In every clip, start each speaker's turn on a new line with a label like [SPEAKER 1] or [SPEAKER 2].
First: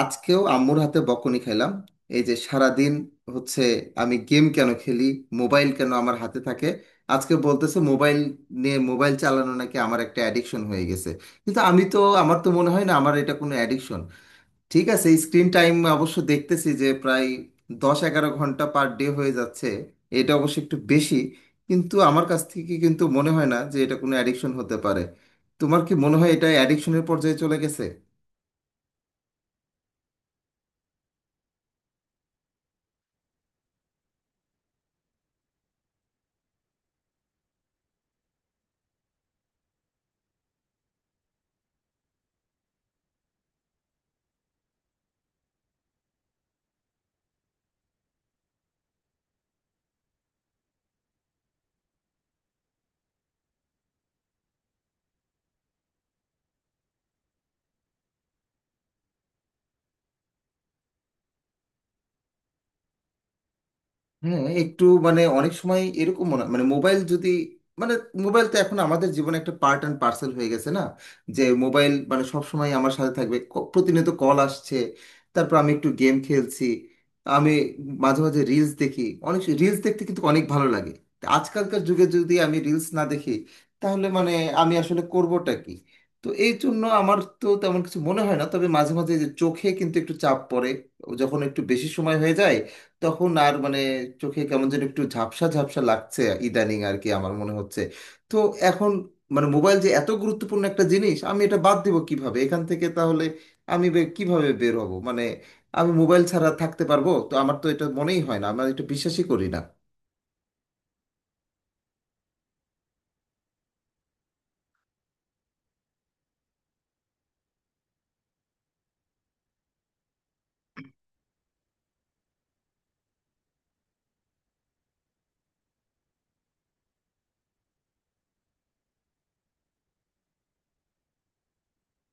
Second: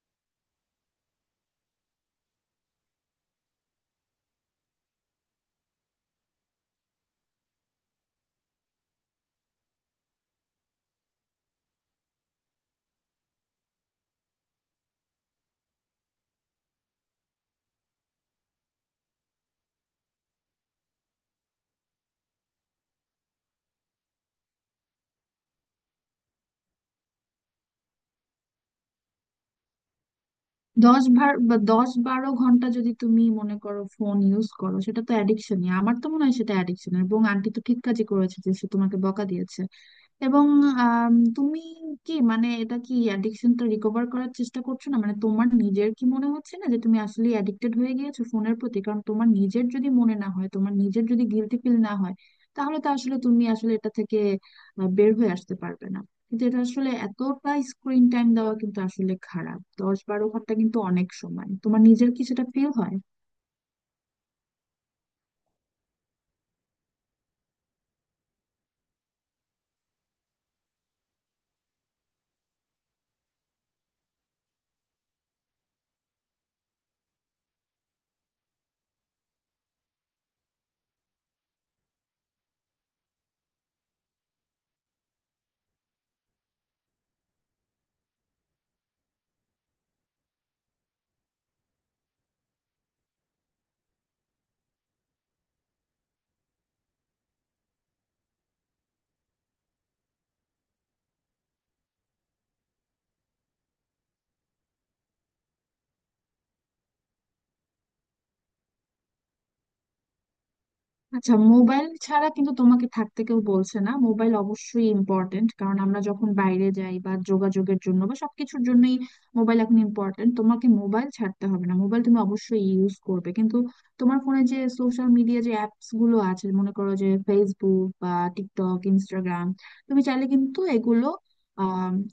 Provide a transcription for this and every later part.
[SPEAKER 1] আজকেও আম্মুর হাতে বকুনি খেলাম। এই যে সারাদিন হচ্ছে আমি গেম কেন খেলি, মোবাইল কেন আমার হাতে থাকে। আজকে বলতেছে মোবাইল নিয়ে, মোবাইল চালানো নাকি আমার একটা অ্যাডিকশন হয়ে গেছে। কিন্তু আমি তো আমার তো মনে হয় না আমার এটা কোনো অ্যাডিকশন। ঠিক আছে, স্ক্রিন টাইম অবশ্য দেখতেছি যে প্রায় 10-11 ঘন্টা পার ডে হয়ে যাচ্ছে। এটা অবশ্য একটু বেশি, কিন্তু আমার কাছ থেকে কিন্তু মনে হয় না যে এটা কোনো অ্যাডিকশন হতে পারে। তোমার কি মনে হয় এটা অ্যাডিকশনের পর্যায়ে চলে গেছে?
[SPEAKER 2] দশ ভার বা দশ বারো ঘন্টা যদি তুমি মনে করো ফোন ইউজ করো, সেটা তো অ্যাডিকশনই। আমার তো মনে হয় সেটা অ্যাডিকশন, এবং আন্টি তো ঠিক কাজই করেছে যে সে তোমাকে বকা দিয়েছে। এবং তুমি কি মানে এটা কি অ্যাডিকশনটা রিকভার করার চেষ্টা করছো? না মানে তোমার নিজের কি মনে হচ্ছে না যে তুমি আসলে অ্যাডিক্টেড হয়ে গিয়েছো ফোনের প্রতি? কারণ তোমার নিজের যদি মনে না হয়, তোমার নিজের যদি গিলটি ফিল না হয়, তাহলে তো আসলে তুমি আসলে এটা থেকে বের হয়ে আসতে পারবে না। কিন্তু এটা আসলে এতটা স্ক্রিন টাইম দেওয়া কিন্তু আসলে খারাপ। 10-12 ঘন্টা কিন্তু অনেক সময়, তোমার নিজের কি সেটা ফিল হয়?
[SPEAKER 1] হ্যাঁ একটু, মানে অনেক সময় এরকম মনে, মানে মোবাইল যদি, মানে মোবাইল তো এখন আমাদের জীবনে একটা পার্ট অ্যান্ড পার্সেল হয়ে গেছে না, যে মোবাইল মানে সব সময় আমার সাথে থাকবে, প্রতিনিয়ত কল আসছে, তারপর আমি একটু গেম খেলছি, আমি মাঝে মাঝে রিলস দেখি। অনেক রিলস দেখতে কিন্তু অনেক ভালো লাগে। তা আজকালকার যুগে যদি আমি রিলস না দেখি তাহলে মানে আমি আসলে করবোটা কি? তো এই জন্য আমার তো তেমন কিছু মনে হয় না, তবে মাঝে মাঝে যে চোখে কিন্তু একটু চাপ পড়ে যখন একটু বেশি সময় হয়ে যায়, তখন আর মানে চোখে কেমন যেন একটু ঝাপসা ঝাপসা লাগছে ইদানিং আর কি আমার মনে হচ্ছে। তো এখন মানে মোবাইল যে এত গুরুত্বপূর্ণ একটা জিনিস, আমি এটা বাদ দেবো কিভাবে এখান থেকে তাহলে? আমি কিভাবে বের হব মানে? আমি মোবাইল ছাড়া থাকতে পারবো তো আমার তো এটা মনেই হয় না, আমি এটা বিশ্বাসই করি না।
[SPEAKER 2] আচ্ছা মোবাইল ছাড়া কিন্তু তোমাকে থাকতে কেউ বলছে না। মোবাইল অবশ্যই ইম্পর্টেন্ট, কারণ আমরা যখন বাইরে যাই বা যোগাযোগের জন্য বা সবকিছুর জন্যই মোবাইল এখন ইম্পর্টেন্ট। তোমাকে মোবাইল ছাড়তে হবে না, মোবাইল তুমি অবশ্যই ইউজ করবে, কিন্তু তোমার ফোনে যে সোশ্যাল মিডিয়া যে অ্যাপস গুলো আছে, মনে করো যে ফেসবুক বা টিকটক, ইনস্টাগ্রাম, তুমি চাইলে কিন্তু এগুলো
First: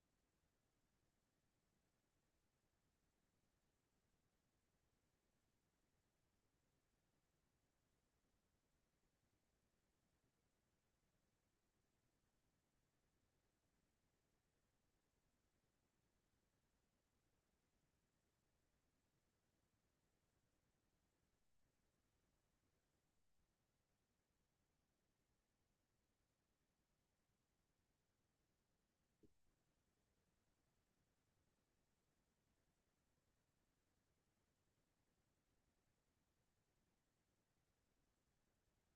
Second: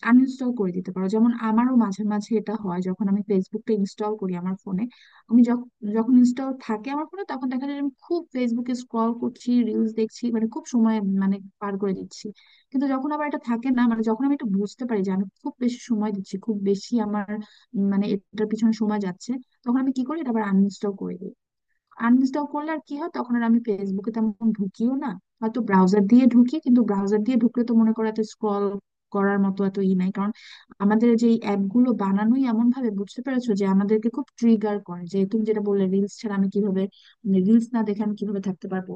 [SPEAKER 2] আনইনস্টল করে দিতে পারো। যেমন আমারও মাঝে মাঝে এটা হয়, যখন আমি ফেসবুকটা ইনস্টল করি আমার ফোনে, আমি যখ- যখন ইনস্টল থাকে আমার ফোনে, তখন দেখা যায় যে আমি খুব ফেসবুকে স্ক্রল করছি, রিলস দেখছি, মানে খুব সময় মানে পার করে দিচ্ছি। কিন্তু যখন আবার এটা থাকে না, মানে যখন আমি এটা বুঝতে পারি যে আমি খুব বেশি সময় দিচ্ছি, খুব বেশি আমার মানে এটার পিছনে সময় যাচ্ছে, তখন আমি কি করি, এটা আবার আনইনস্টল করে দিই। আনইনস্টল করলে আর কি হয়, তখন আর আমি ফেসবুকে তেমন ঢুকিও না। হয়তো ব্রাউজার দিয়ে ঢুকি, কিন্তু ব্রাউজার দিয়ে ঢুকলে তো মনে করো এত স্ক্রল করার মতো এত ই নাই, কারণ আমাদের যে অ্যাপ গুলো বানানোই এমন ভাবে, বুঝতে পেরেছো, যে আমাদেরকে খুব ট্রিগার করে। যে তুমি যেটা বললে, রিলস ছাড়া আমি কিভাবে, রিলস না দেখে আমি কিভাবে থাকতে পারবো,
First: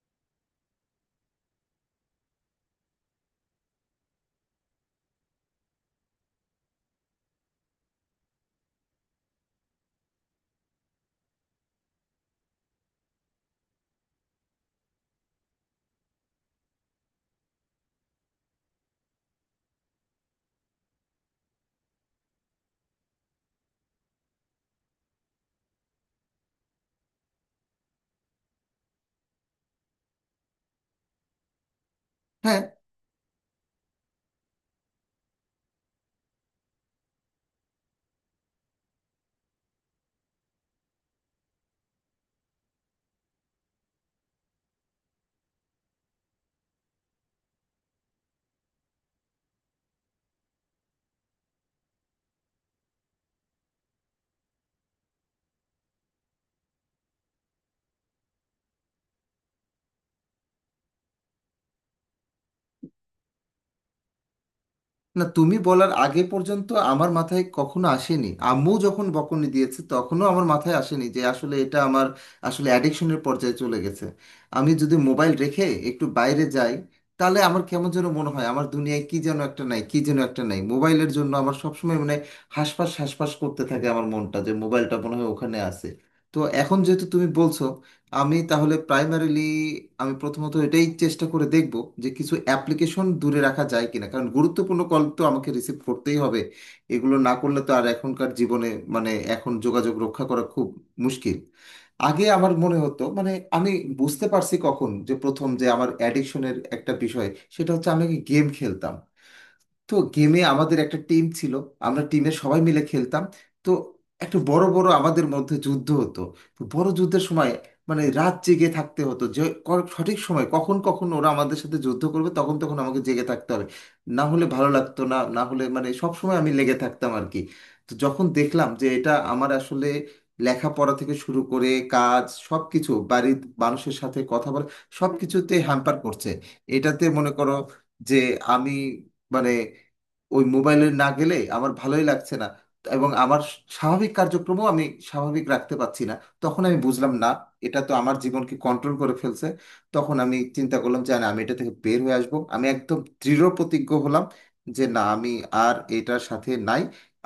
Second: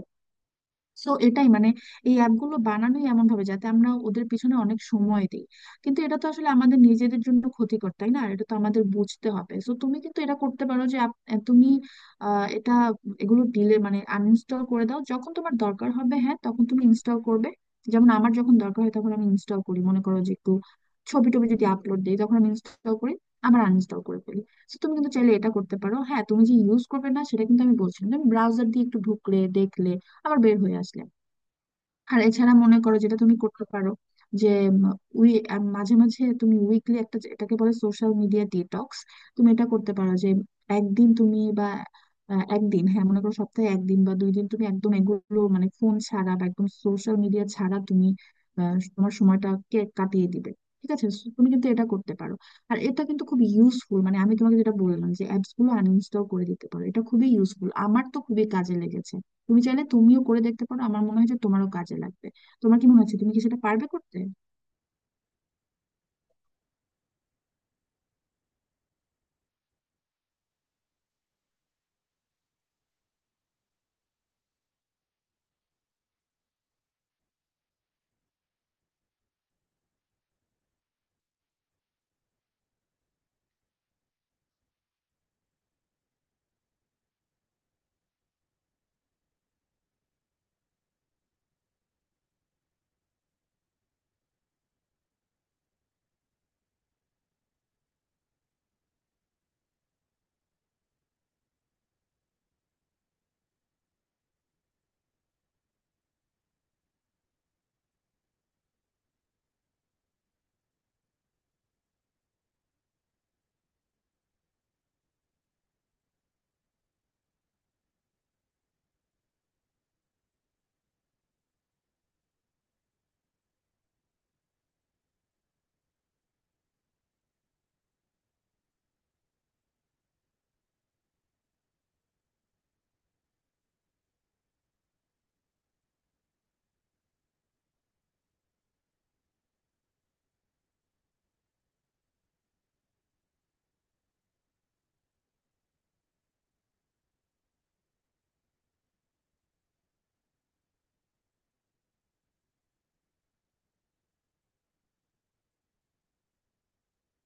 [SPEAKER 2] সো এটাই মানে এই অ্যাপগুলো বানানোই এমন ভাবে, যাতে আমরা ওদের পিছনে অনেক সময় দিই। কিন্তু এটা তো আসলে আমাদের নিজেদের জন্য ক্ষতিকর, তাই না? এটা তো আমাদের বুঝতে হবে। সো তুমি কিন্তু এটা করতে পারো যে তুমি আহ, এটা এগুলো ডিলে মানে আনইনস্টল করে দাও, যখন তোমার দরকার হবে, হ্যাঁ, তখন তুমি ইনস্টল করবে। যেমন আমার যখন দরকার হয় তখন আমি ইনস্টল করি, মনে করো যে একটু ছবি টবি যদি আপলোড দিই, তখন আমি ইনস্টল করি, আবার আনইনস্টল করে ফেলি। তো তুমি কিন্তু চাইলে এটা করতে পারো। হ্যাঁ, তুমি যে ইউজ করবে না সেটা কিন্তু আমি বলছি না। তুমি ব্রাউজার দিয়ে একটু ঢুকলে, দেখলে, আবার বের হয়ে আসলে। আর এছাড়া
[SPEAKER 1] হ্যাঁ,
[SPEAKER 2] মনে করো যেটা তুমি করতে পারো, যে উম, মাঝে মাঝে তুমি উইকলি একটা এটাকে বলে সোশ্যাল মিডিয়া ডিটক্স, তুমি এটা করতে পারো যে একদিন তুমি বা একদিন, হ্যাঁ মনে করো সপ্তাহে একদিন বা 2 দিন তুমি একদম এগুলো মানে ফোন ছাড়া বা একদম সোশ্যাল মিডিয়া ছাড়া তুমি তোমার সময়টাকে কাটিয়ে দিবে। ঠিক আছে, so তুমি কিন্তু এটা করতে পারো, আর এটা কিন্তু খুব ইউজফুল। মানে আমি তোমাকে যেটা বললাম যে অ্যাপস গুলো আনইনস্টল করে দিতে পারো, এটা খুবই ইউজফুল, আমার তো খুবই কাজে লেগেছে। তুমি চাইলে তুমিও করে দেখতে পারো, আমার মনে হয় যে তোমারও কাজে লাগবে। তোমার কি মনে হচ্ছে, তুমি কি সেটা পারবে করতে?
[SPEAKER 1] না তুমি বলার আগে পর্যন্ত আমার মাথায় কখনো আসেনি, আম্মু যখন বকুনি দিয়েছে তখনও আমার মাথায় আসেনি যে আসলে এটা আমার আসলে অ্যাডিকশনের পর্যায়ে চলে গেছে। আমি যদি মোবাইল রেখে একটু বাইরে যাই, তাহলে আমার কেমন যেন মনে হয় আমার দুনিয়ায় কি যেন একটা নাই, কি যেন একটা নাই, মোবাইলের জন্য আমার সবসময় মানে হাঁসফাঁস হাঁসফাঁস করতে থাকে আমার মনটা, যে মোবাইলটা মনে হয় ওখানে আছে। তো এখন যেহেতু তুমি বলছো, আমি তাহলে প্রাইমারিলি, আমি প্রথমত এটাই চেষ্টা করে দেখব যে কিছু অ্যাপ্লিকেশন দূরে রাখা যায় কিনা, কারণ গুরুত্বপূর্ণ কল তো আমাকে রিসিভ করতেই হবে, এগুলো না করলে তো আর এখনকার জীবনে, মানে এখন যোগাযোগ রক্ষা করা খুব মুশকিল। আগে আমার মনে হতো মানে আমি বুঝতে পারছি কখন যে প্রথম যে আমার অ্যাডিকশনের একটা বিষয়, সেটা হচ্ছে আমি গেম খেলতাম। তো গেমে আমাদের একটা টিম ছিল, আমরা টিমে সবাই মিলে খেলতাম। তো একটা বড় বড় আমাদের মধ্যে যুদ্ধ হতো। তো বড় যুদ্ধের সময় মানে রাত জেগে থাকতে হতো যে সঠিক সময় কখন কখন ওরা আমাদের সাথে যুদ্ধ করবে, তখন তখন আমাকে জেগে থাকতে হবে। না হলে ভালো লাগতো না, না হলে মানে সব সময় আমি লেগে থাকতাম আর কি। তো যখন দেখলাম যে এটা আমার আসলে লেখাপড়া থেকে শুরু করে কাজ সব কিছু, বাড়ির মানুষের সাথে কথা বলা, সব কিছুতে হ্যাম্পার করছে, এটাতে মনে করো যে আমি মানে ওই মোবাইলে না গেলে আমার ভালোই লাগছে না, এবং আমার স্বাভাবিক কার্যক্রমও আমি স্বাভাবিক রাখতে পারছি না, তখন আমি বুঝলাম না এটা তো আমার জীবনকে কন্ট্রোল করে ফেলছে। তখন আমি চিন্তা করলাম যে না, আমি এটা থেকে বের হয়ে আসব, আমি একদম দৃঢ় প্রতিজ্ঞ হলাম যে না আমি আর এটার সাথে নাই,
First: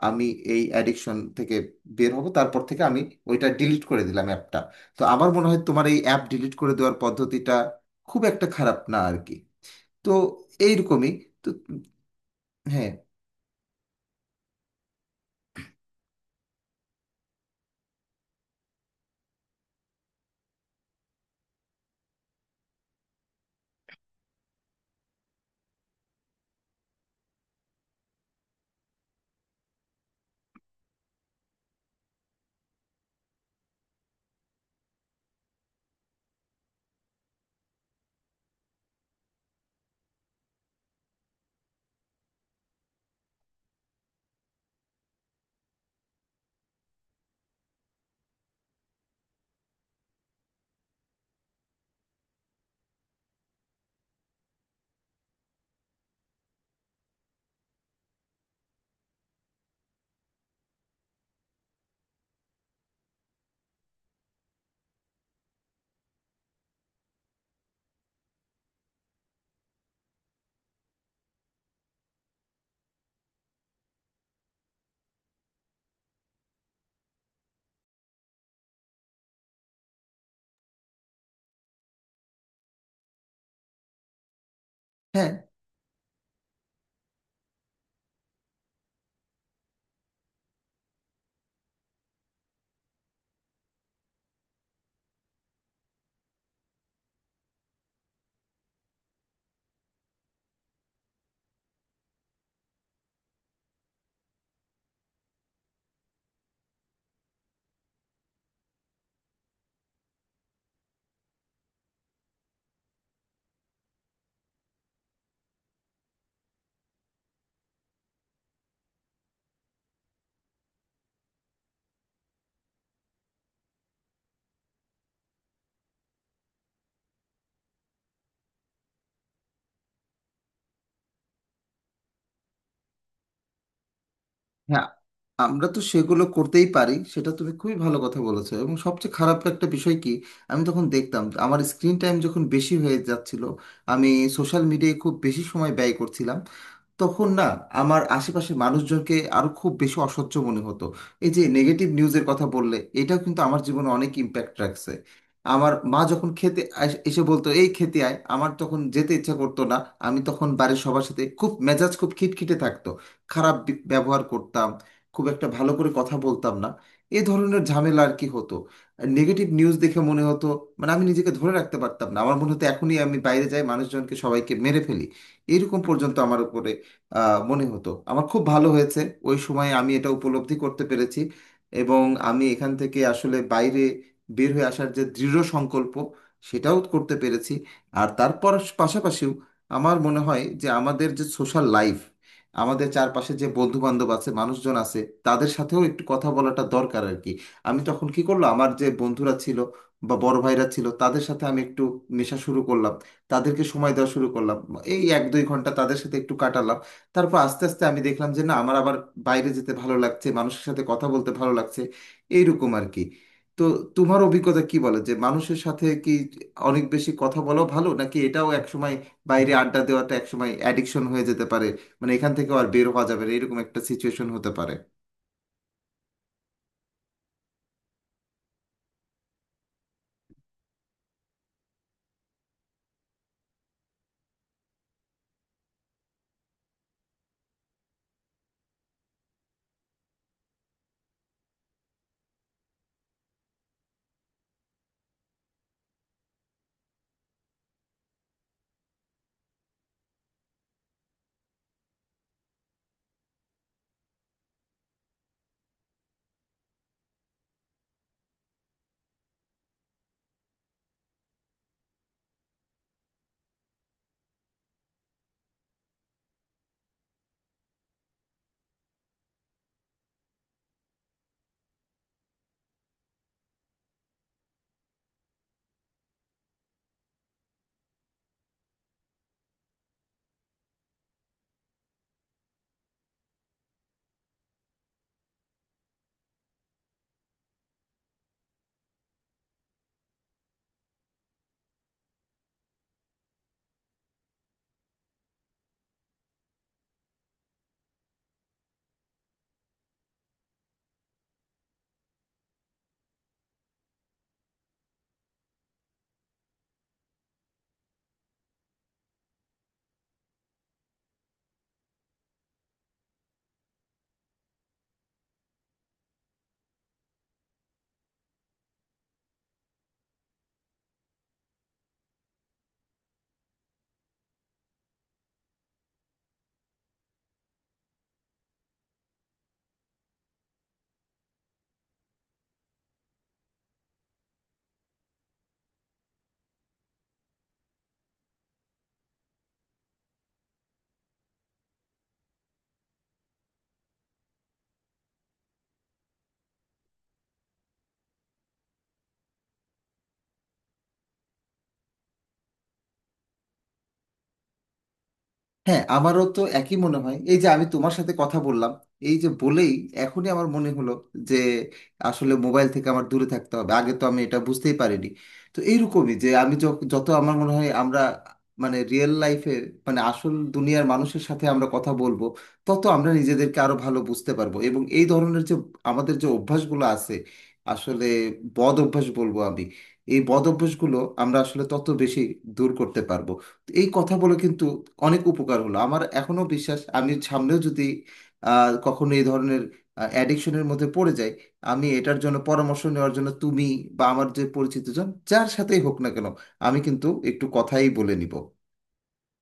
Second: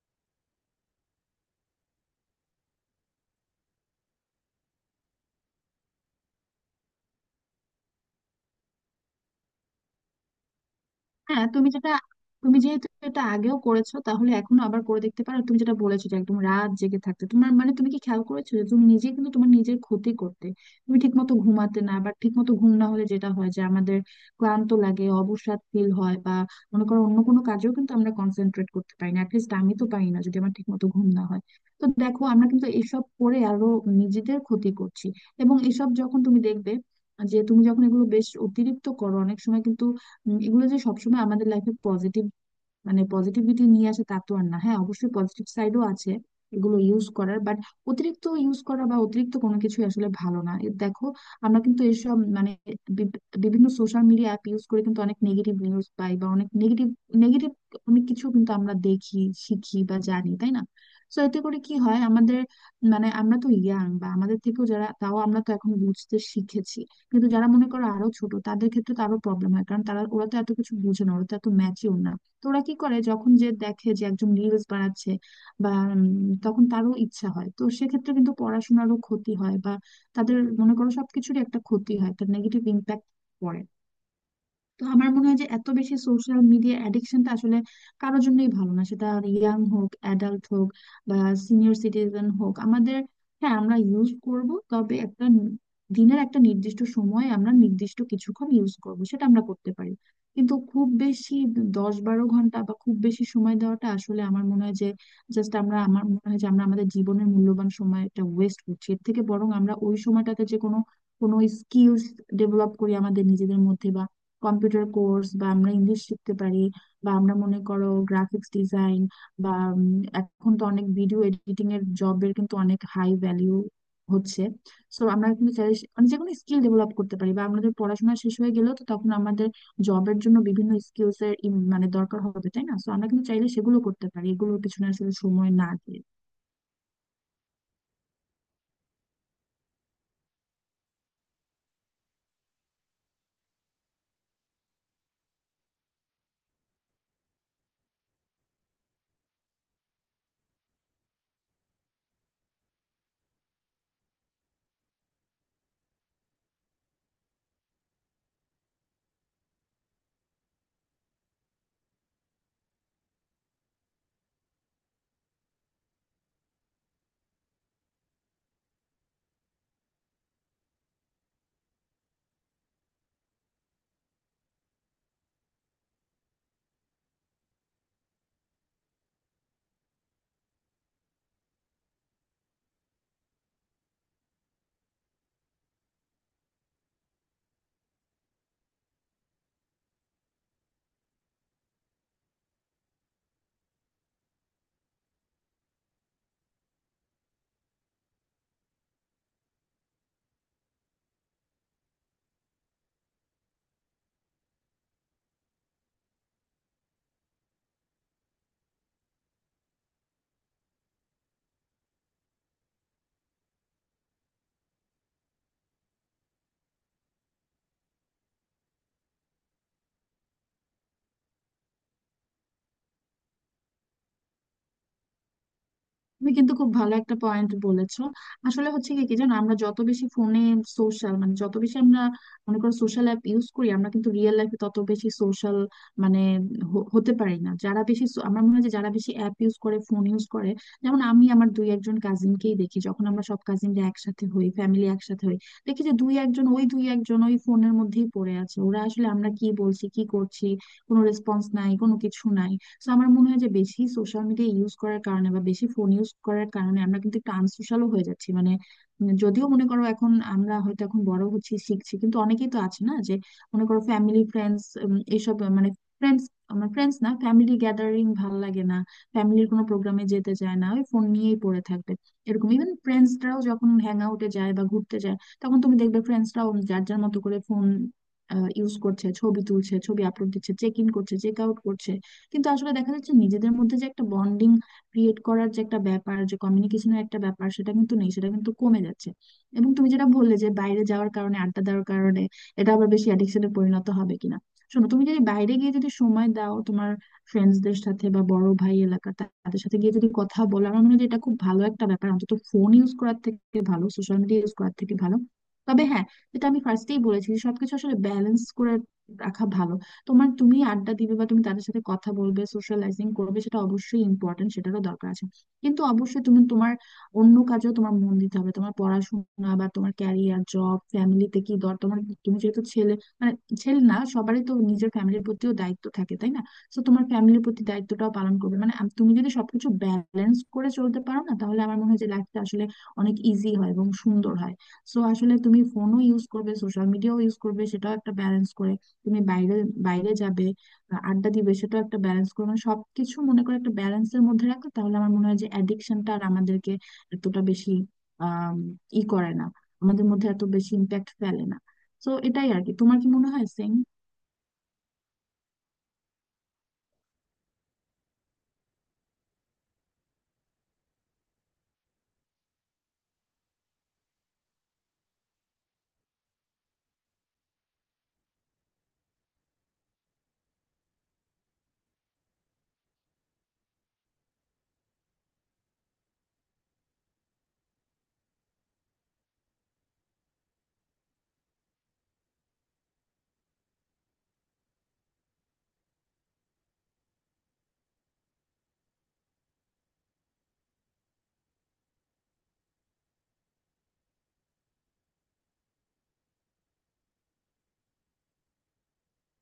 [SPEAKER 1] আমি এই অ্যাডিকশন থেকে বের হব। তারপর থেকে আমি ওইটা ডিলিট করে দিলাম, অ্যাপটা। তো আমার মনে হয় তোমার এই অ্যাপ ডিলিট করে দেওয়ার পদ্ধতিটা খুব একটা খারাপ না আর কি। তো এইরকমই।
[SPEAKER 2] হ্যাঁ
[SPEAKER 1] তো
[SPEAKER 2] তুমি যেটা, তুমি যেহেতু
[SPEAKER 1] হ্যাঁ,
[SPEAKER 2] এটা আগেও করেছো তাহলে এখনো আবার করে দেখতে পারো। তুমি যেটা বলেছো যে একদম রাত জেগে থাকতে তোমার, মানে তুমি কি খেয়াল করেছো যে তুমি নিজে কিন্তু তোমার নিজের ক্ষতি করতে? তুমি ঠিক মতো ঘুমাতে না বা ঠিক মতো ঘুম না হলে যেটা হয় যে আমাদের ক্লান্ত লাগে, অবসাদ ফিল হয় বা মনে করো অন্য কোনো কাজেও কিন্তু আমরা কনসেন্ট্রেট করতে পারি না, অ্যাটলিস্ট আমি তো পারি না যদি আমার ঠিক মতো ঘুম না হয়। তো দেখো, আমরা কিন্তু এসব করে আরো নিজেদের ক্ষতি করছি। এবং এসব যখন তুমি দেখবে, যে তুমি যখন এগুলো বেশ অতিরিক্ত করো, অনেক সময় কিন্তু এগুলো যে সবসময় আমাদের লাইফে পজিটিভ মানে পজিটিভিটি নিয়ে আসে তা তো আর না। হ্যাঁ অবশ্যই পজিটিভ সাইডও আছে এগুলো ইউজ করার, বাট অতিরিক্ত ইউজ করা বা অতিরিক্ত কোনো কিছু আসলে ভালো না। এ দেখো, আমরা কিন্তু এসব মানে বিভিন্ন সোশ্যাল মিডিয়া অ্যাপ ইউজ করে কিন্তু অনেক নেগেটিভ নিউজ পাই, বা অনেক নেগেটিভ, নেগেটিভ অনেক কিছু কিন্তু আমরা দেখি, শিখি বা জানি, তাই না? তো এতে করে কি হয় আমাদের, মানে আমরা তো ইয়াং বা আমাদের থেকেও যারা, তাও আমরা তো এখন বুঝতে শিখেছি, কিন্তু যারা মনে করো আরো ছোট তাদের ক্ষেত্রে তো আরো প্রবলেম হয়, কারণ তারা, ওরা তো এত কিছু বুঝে না, ওরা তো এত ম্যাচিওর না। তোরা কি করে, যখন যে দেখে যে একজন রিলস বানাচ্ছে বা উম, তখন তারও ইচ্ছা হয়, তো সেক্ষেত্রে কিন্তু পড়াশোনারও ক্ষতি হয় বা তাদের মনে করো সবকিছুরই একটা ক্ষতি হয়, তার নেগেটিভ ইম্প্যাক্ট পড়ে। তো আমার মনে
[SPEAKER 1] হ্যাঁ,
[SPEAKER 2] হয় যে এত বেশি সোশ্যাল মিডিয়া অ্যাডিকশনটা আসলে কারোর জন্যই ভালো না, সেটা ইয়াং হোক, অ্যাডাল্ট হোক, বা সিনিয়র সিটিজেন হোক। আমাদের, হ্যাঁ আমরা ইউজ করব, তবে দিনের একটা নির্দিষ্ট সময় আমরা নির্দিষ্ট কিছুক্ষণ ইউজ করব, সেটা আমরা করতে পারি। কিন্তু খুব বেশি 10-12 ঘন্টা বা খুব বেশি সময় দেওয়াটা আসলে আমার মনে হয় যে জাস্ট, আমার মনে হয় যে আমরা আমাদের জীবনের মূল্যবান সময়টা ওয়েস্ট করছি। এর থেকে বরং আমরা ওই সময়টাতে যে কোনো, কোনো স্কিলস ডেভেলপ করি আমাদের নিজেদের মধ্যে। কম্পিউটার কোর্স বা আমরা ইংলিশ শিখতে পারি, বা আমরা মনে করো গ্রাফিক্স ডিজাইন, বা এখন তো অনেক ভিডিও এডিটিং এর জবের কিন্তু অনেক হাই ভ্যালিউ হচ্ছে। সো আমরা কিন্তু চাই মানে যে কোনো স্কিল ডেভেলপ করতে পারি, বা আমাদের পড়াশোনা শেষ হয়ে গেলেও তো তখন আমাদের জবের জন্য বিভিন্ন মানে দরকার হবে, তাই না? সো আমরা কিন্তু চাইলে সেগুলো করতে পারি, এগুলোর পিছনে
[SPEAKER 1] হ্যাঁ,
[SPEAKER 2] আসলে সময়
[SPEAKER 1] আমরা
[SPEAKER 2] না
[SPEAKER 1] তো
[SPEAKER 2] দিয়ে।
[SPEAKER 1] সেগুলো করতেই পারি, সেটা তুমি খুবই ভালো কথা বলেছো। এবং সবচেয়ে খারাপ একটা বিষয় কি, আমি তখন দেখতাম যে আমার স্ক্রিন টাইম যখন বেশি হয়ে যাচ্ছিল, আমি সোশ্যাল মিডিয়ায় খুব বেশি সময় ব্যয় করছিলাম, তখন না আমার আশেপাশের মানুষজনকে আরো খুব বেশি অসহ্য মনে হতো। এই যে নেগেটিভ নিউজের কথা বললে, এটাও কিন্তু আমার জীবনে অনেক ইম্প্যাক্ট রাখছে। আমার মা যখন খেতে এসে বলতো এই খেতে আয়, আমার তখন যেতে ইচ্ছা করতো না। আমি তখন বাড়ির সবার সাথে খুব মেজাজ খুব খিটখিটে থাকতো, খারাপ ব্যবহার করতাম, খুব একটা ভালো করে কথা বলতাম না, এই ধরনের ঝামেলা আর কি হতো। নেগেটিভ নিউজ দেখে মনে হতো মানে আমি নিজেকে ধরে রাখতে পারতাম না, আমার মনে হতো এখনই আমি বাইরে যাই মানুষজনকে সবাইকে মেরে ফেলি, এইরকম পর্যন্ত আমার উপরে মনে হতো। আমার খুব ভালো হয়েছে ওই সময় আমি এটা উপলব্ধি করতে পেরেছি, এবং আমি এখান থেকে আসলে বাইরে বের হয়ে আসার যে দৃঢ় সংকল্প সেটাও করতে পেরেছি। আর তারপর পাশাপাশিও আমার মনে হয় যে আমাদের যে সোশ্যাল লাইফ, আমাদের চারপাশে যে বন্ধু বান্ধব আছে মানুষজন আছে, তাদের সাথেও একটু কথা বলাটা দরকার আর কি। আমি তখন কি করলো, আমার যে বন্ধুরা ছিল বা বড় ভাইরা ছিল তাদের সাথে আমি একটু মেশা শুরু করলাম, তাদেরকে সময় দেওয়া শুরু করলাম, এই 1-2 ঘন্টা তাদের সাথে একটু কাটালাম। তারপর আস্তে আস্তে আমি দেখলাম যে না আমার আবার বাইরে যেতে ভালো লাগছে, মানুষের সাথে কথা বলতে ভালো লাগছে, এইরকম আর কি। তো তোমার অভিজ্ঞতা কি বলে যে মানুষের সাথে কি অনেক বেশি কথা বলা ভালো, নাকি এটাও একসময়, বাইরে আড্ডা দেওয়াটা একসময় অ্যাডিকশন হয়ে যেতে পারে, মানে এখান থেকে আর বের হওয়া যাবে না এরকম একটা সিচুয়েশন হতে পারে?
[SPEAKER 2] তুমি কিন্তু খুব ভালো একটা পয়েন্ট বলেছো। আসলে হচ্ছে কি, কি জানো, আমরা যত বেশি ফোনে সোশ্যাল মানে যত বেশি আমরা মনে করো সোশ্যাল অ্যাপ ইউজ করি, আমরা কিন্তু রিয়েল লাইফে তত বেশি সোশ্যাল মানে হতে পারি না। যারা বেশি আমার মনে হয় যে যারা বেশি অ্যাপ ইউজ করে, ফোন ইউজ করে, যেমন আমি আমার দুই একজন কাজিনকেই দেখি, যখন আমরা সব কাজিনরা একসাথে হই, ফ্যামিলি একসাথে হই, দেখি যে দুই একজন ওই, দুই একজন ওই ফোনের মধ্যেই পড়ে আছে। ওরা আসলে আমরা কি বলছি কি করছি কোনো রেসপন্স নাই, কোনো কিছু নাই। তো আমার মনে হয় যে বেশি সোশ্যাল মিডিয়া ইউজ করার কারণে বা বেশি ফোন ইউজ করার কারণে আমরা কিন্তু একটু আনসোশ্যালও হয়ে যাচ্ছি, মানে যদিও মনে করো এখন আমরা হয়তো এখন বড় হচ্ছি, শিখছি, কিন্তু অনেকেই তো আছে না, যে মনে করো ফ্যামিলি ফ্রেন্ডস, এইসব মানে ফ্রেন্ডস, আমার ফ্রেন্ডস না ফ্যামিলি গ্যাদারিং ভাল লাগে না, ফ্যামিলির কোনো প্রোগ্রামে যেতে চায় না, ওই ফোন নিয়েই পড়ে থাকবে। এরকম, ইভেন ফ্রেন্ডসরাও যখন হ্যাং আউটে যায় বা ঘুরতে যায়, তখন তুমি দেখবে ফ্রেন্ডসরাও যার যার মতো করে ফোন ইউজ করছে, ছবি তুলছে, ছবি আপলোড দিচ্ছে, চেক ইন করছে, চেক আউট করছে, কিন্তু আসলে দেখা যাচ্ছে নিজেদের মধ্যে যে একটা বন্ডিং ক্রিয়েট করার যে একটা ব্যাপার, যে কমিউনিকেশনের একটা ব্যাপার, সেটা কিন্তু নেই, সেটা কিন্তু কমে যাচ্ছে। এবং তুমি যেটা বললে যে বাইরে যাওয়ার কারণে, আড্ডা দেওয়ার কারণে এটা আবার বেশি অ্যাডিকশনে পরিণত হবে কিনা, শোনো তুমি যদি বাইরে গিয়ে যদি সময় দাও তোমার ফ্রেন্ডসদের সাথে, বা বড় ভাই এলাকার তাদের সাথে গিয়ে যদি কথা বলো, আমার মনে হয় যে এটা খুব ভালো একটা ব্যাপার, অন্তত ফোন ইউজ করার থেকে ভালো, সোশ্যাল মিডিয়া ইউজ করার থেকে ভালো। তবে হ্যাঁ, যেটা আমি ফার্স্টেই বলেছি, যে সবকিছু আসলে ব্যালেন্স করে রাখা ভালো। তোমার, তুমি আড্ডা দিবে বা তুমি তাদের সাথে কথা বলবে, সোশ্যালাইজিং করবে, সেটা অবশ্যই ইম্পর্টেন্ট, সেটারও দরকার আছে, কিন্তু অবশ্যই তুমি তোমার অন্য কাজেও তোমার মন দিতে হবে। তোমার পড়াশোনা বা তোমার ক্যারিয়ার, জব, ফ্যামিলিতে কি দর তোমার, তুমি যেহেতু ছেলে মানে ছেলে না, সবারই তো নিজের ফ্যামিলির প্রতিও দায়িত্ব থাকে, তাই না? তো তোমার ফ্যামিলির প্রতি দায়িত্বটাও পালন করবে। মানে তুমি যদি সবকিছু ব্যালেন্স করে চলতে পারো না, তাহলে আমার মনে হয় যে লাইফটা আসলে অনেক ইজি হয় এবং সুন্দর হয়। সো আসলে তুমি ফোনও ইউজ করবে, সোশ্যাল মিডিয়াও ইউজ করবে, সেটাও একটা ব্যালেন্স করে, তুমি বাইরে বাইরে যাবে, আড্ডা দিবে, সেটাও একটা ব্যালেন্স করবে। মানে সবকিছু মনে করে একটা ব্যালেন্সের মধ্যে রাখো, তাহলে আমার মনে হয় যে অ্যাডিকশনটা আর আমাদেরকে এতটা বেশি আহ ই করে না, আমাদের মধ্যে এত বেশি ইম্প্যাক্ট ফেলে না। তো এটাই আর কি। তোমার কি মনে হয়, সেম?
[SPEAKER 1] হ্যাঁ, আমারও তো একই মনে হয়। এই যে আমি তোমার সাথে কথা বললাম, এই যে বলেই এখনই আমার মনে হলো যে আসলে মোবাইল থেকে আমার দূরে থাকতে হবে, আগে তো আমি এটা বুঝতেই পারিনি। তো এইরকমই যে আমি যত আমার মনে হয় আমরা মানে রিয়েল লাইফে, মানে আসল দুনিয়ার মানুষের সাথে আমরা কথা বলবো, তত আমরা নিজেদেরকে আরো ভালো বুঝতে পারবো, এবং এই ধরনের যে আমাদের যে অভ্যাসগুলো আছে, আসলে বদ অভ্যাস বলবো আমি, এই বদ অভ্যাসগুলো আমরা আসলে তত বেশি দূর করতে পারবো। এই কথা বলে কিন্তু অনেক উপকার হলো আমার। এখনো বিশ্বাস আমি সামনেও যদি কখনো এই ধরনের অ্যাডিকশনের মধ্যে পড়ে যাই, আমি এটার জন্য পরামর্শ নেওয়ার জন্য তুমি বা আমার যে পরিচিতজন যার সাথেই হোক না কেন, আমি কিন্তু একটু কথাই বলে নিব।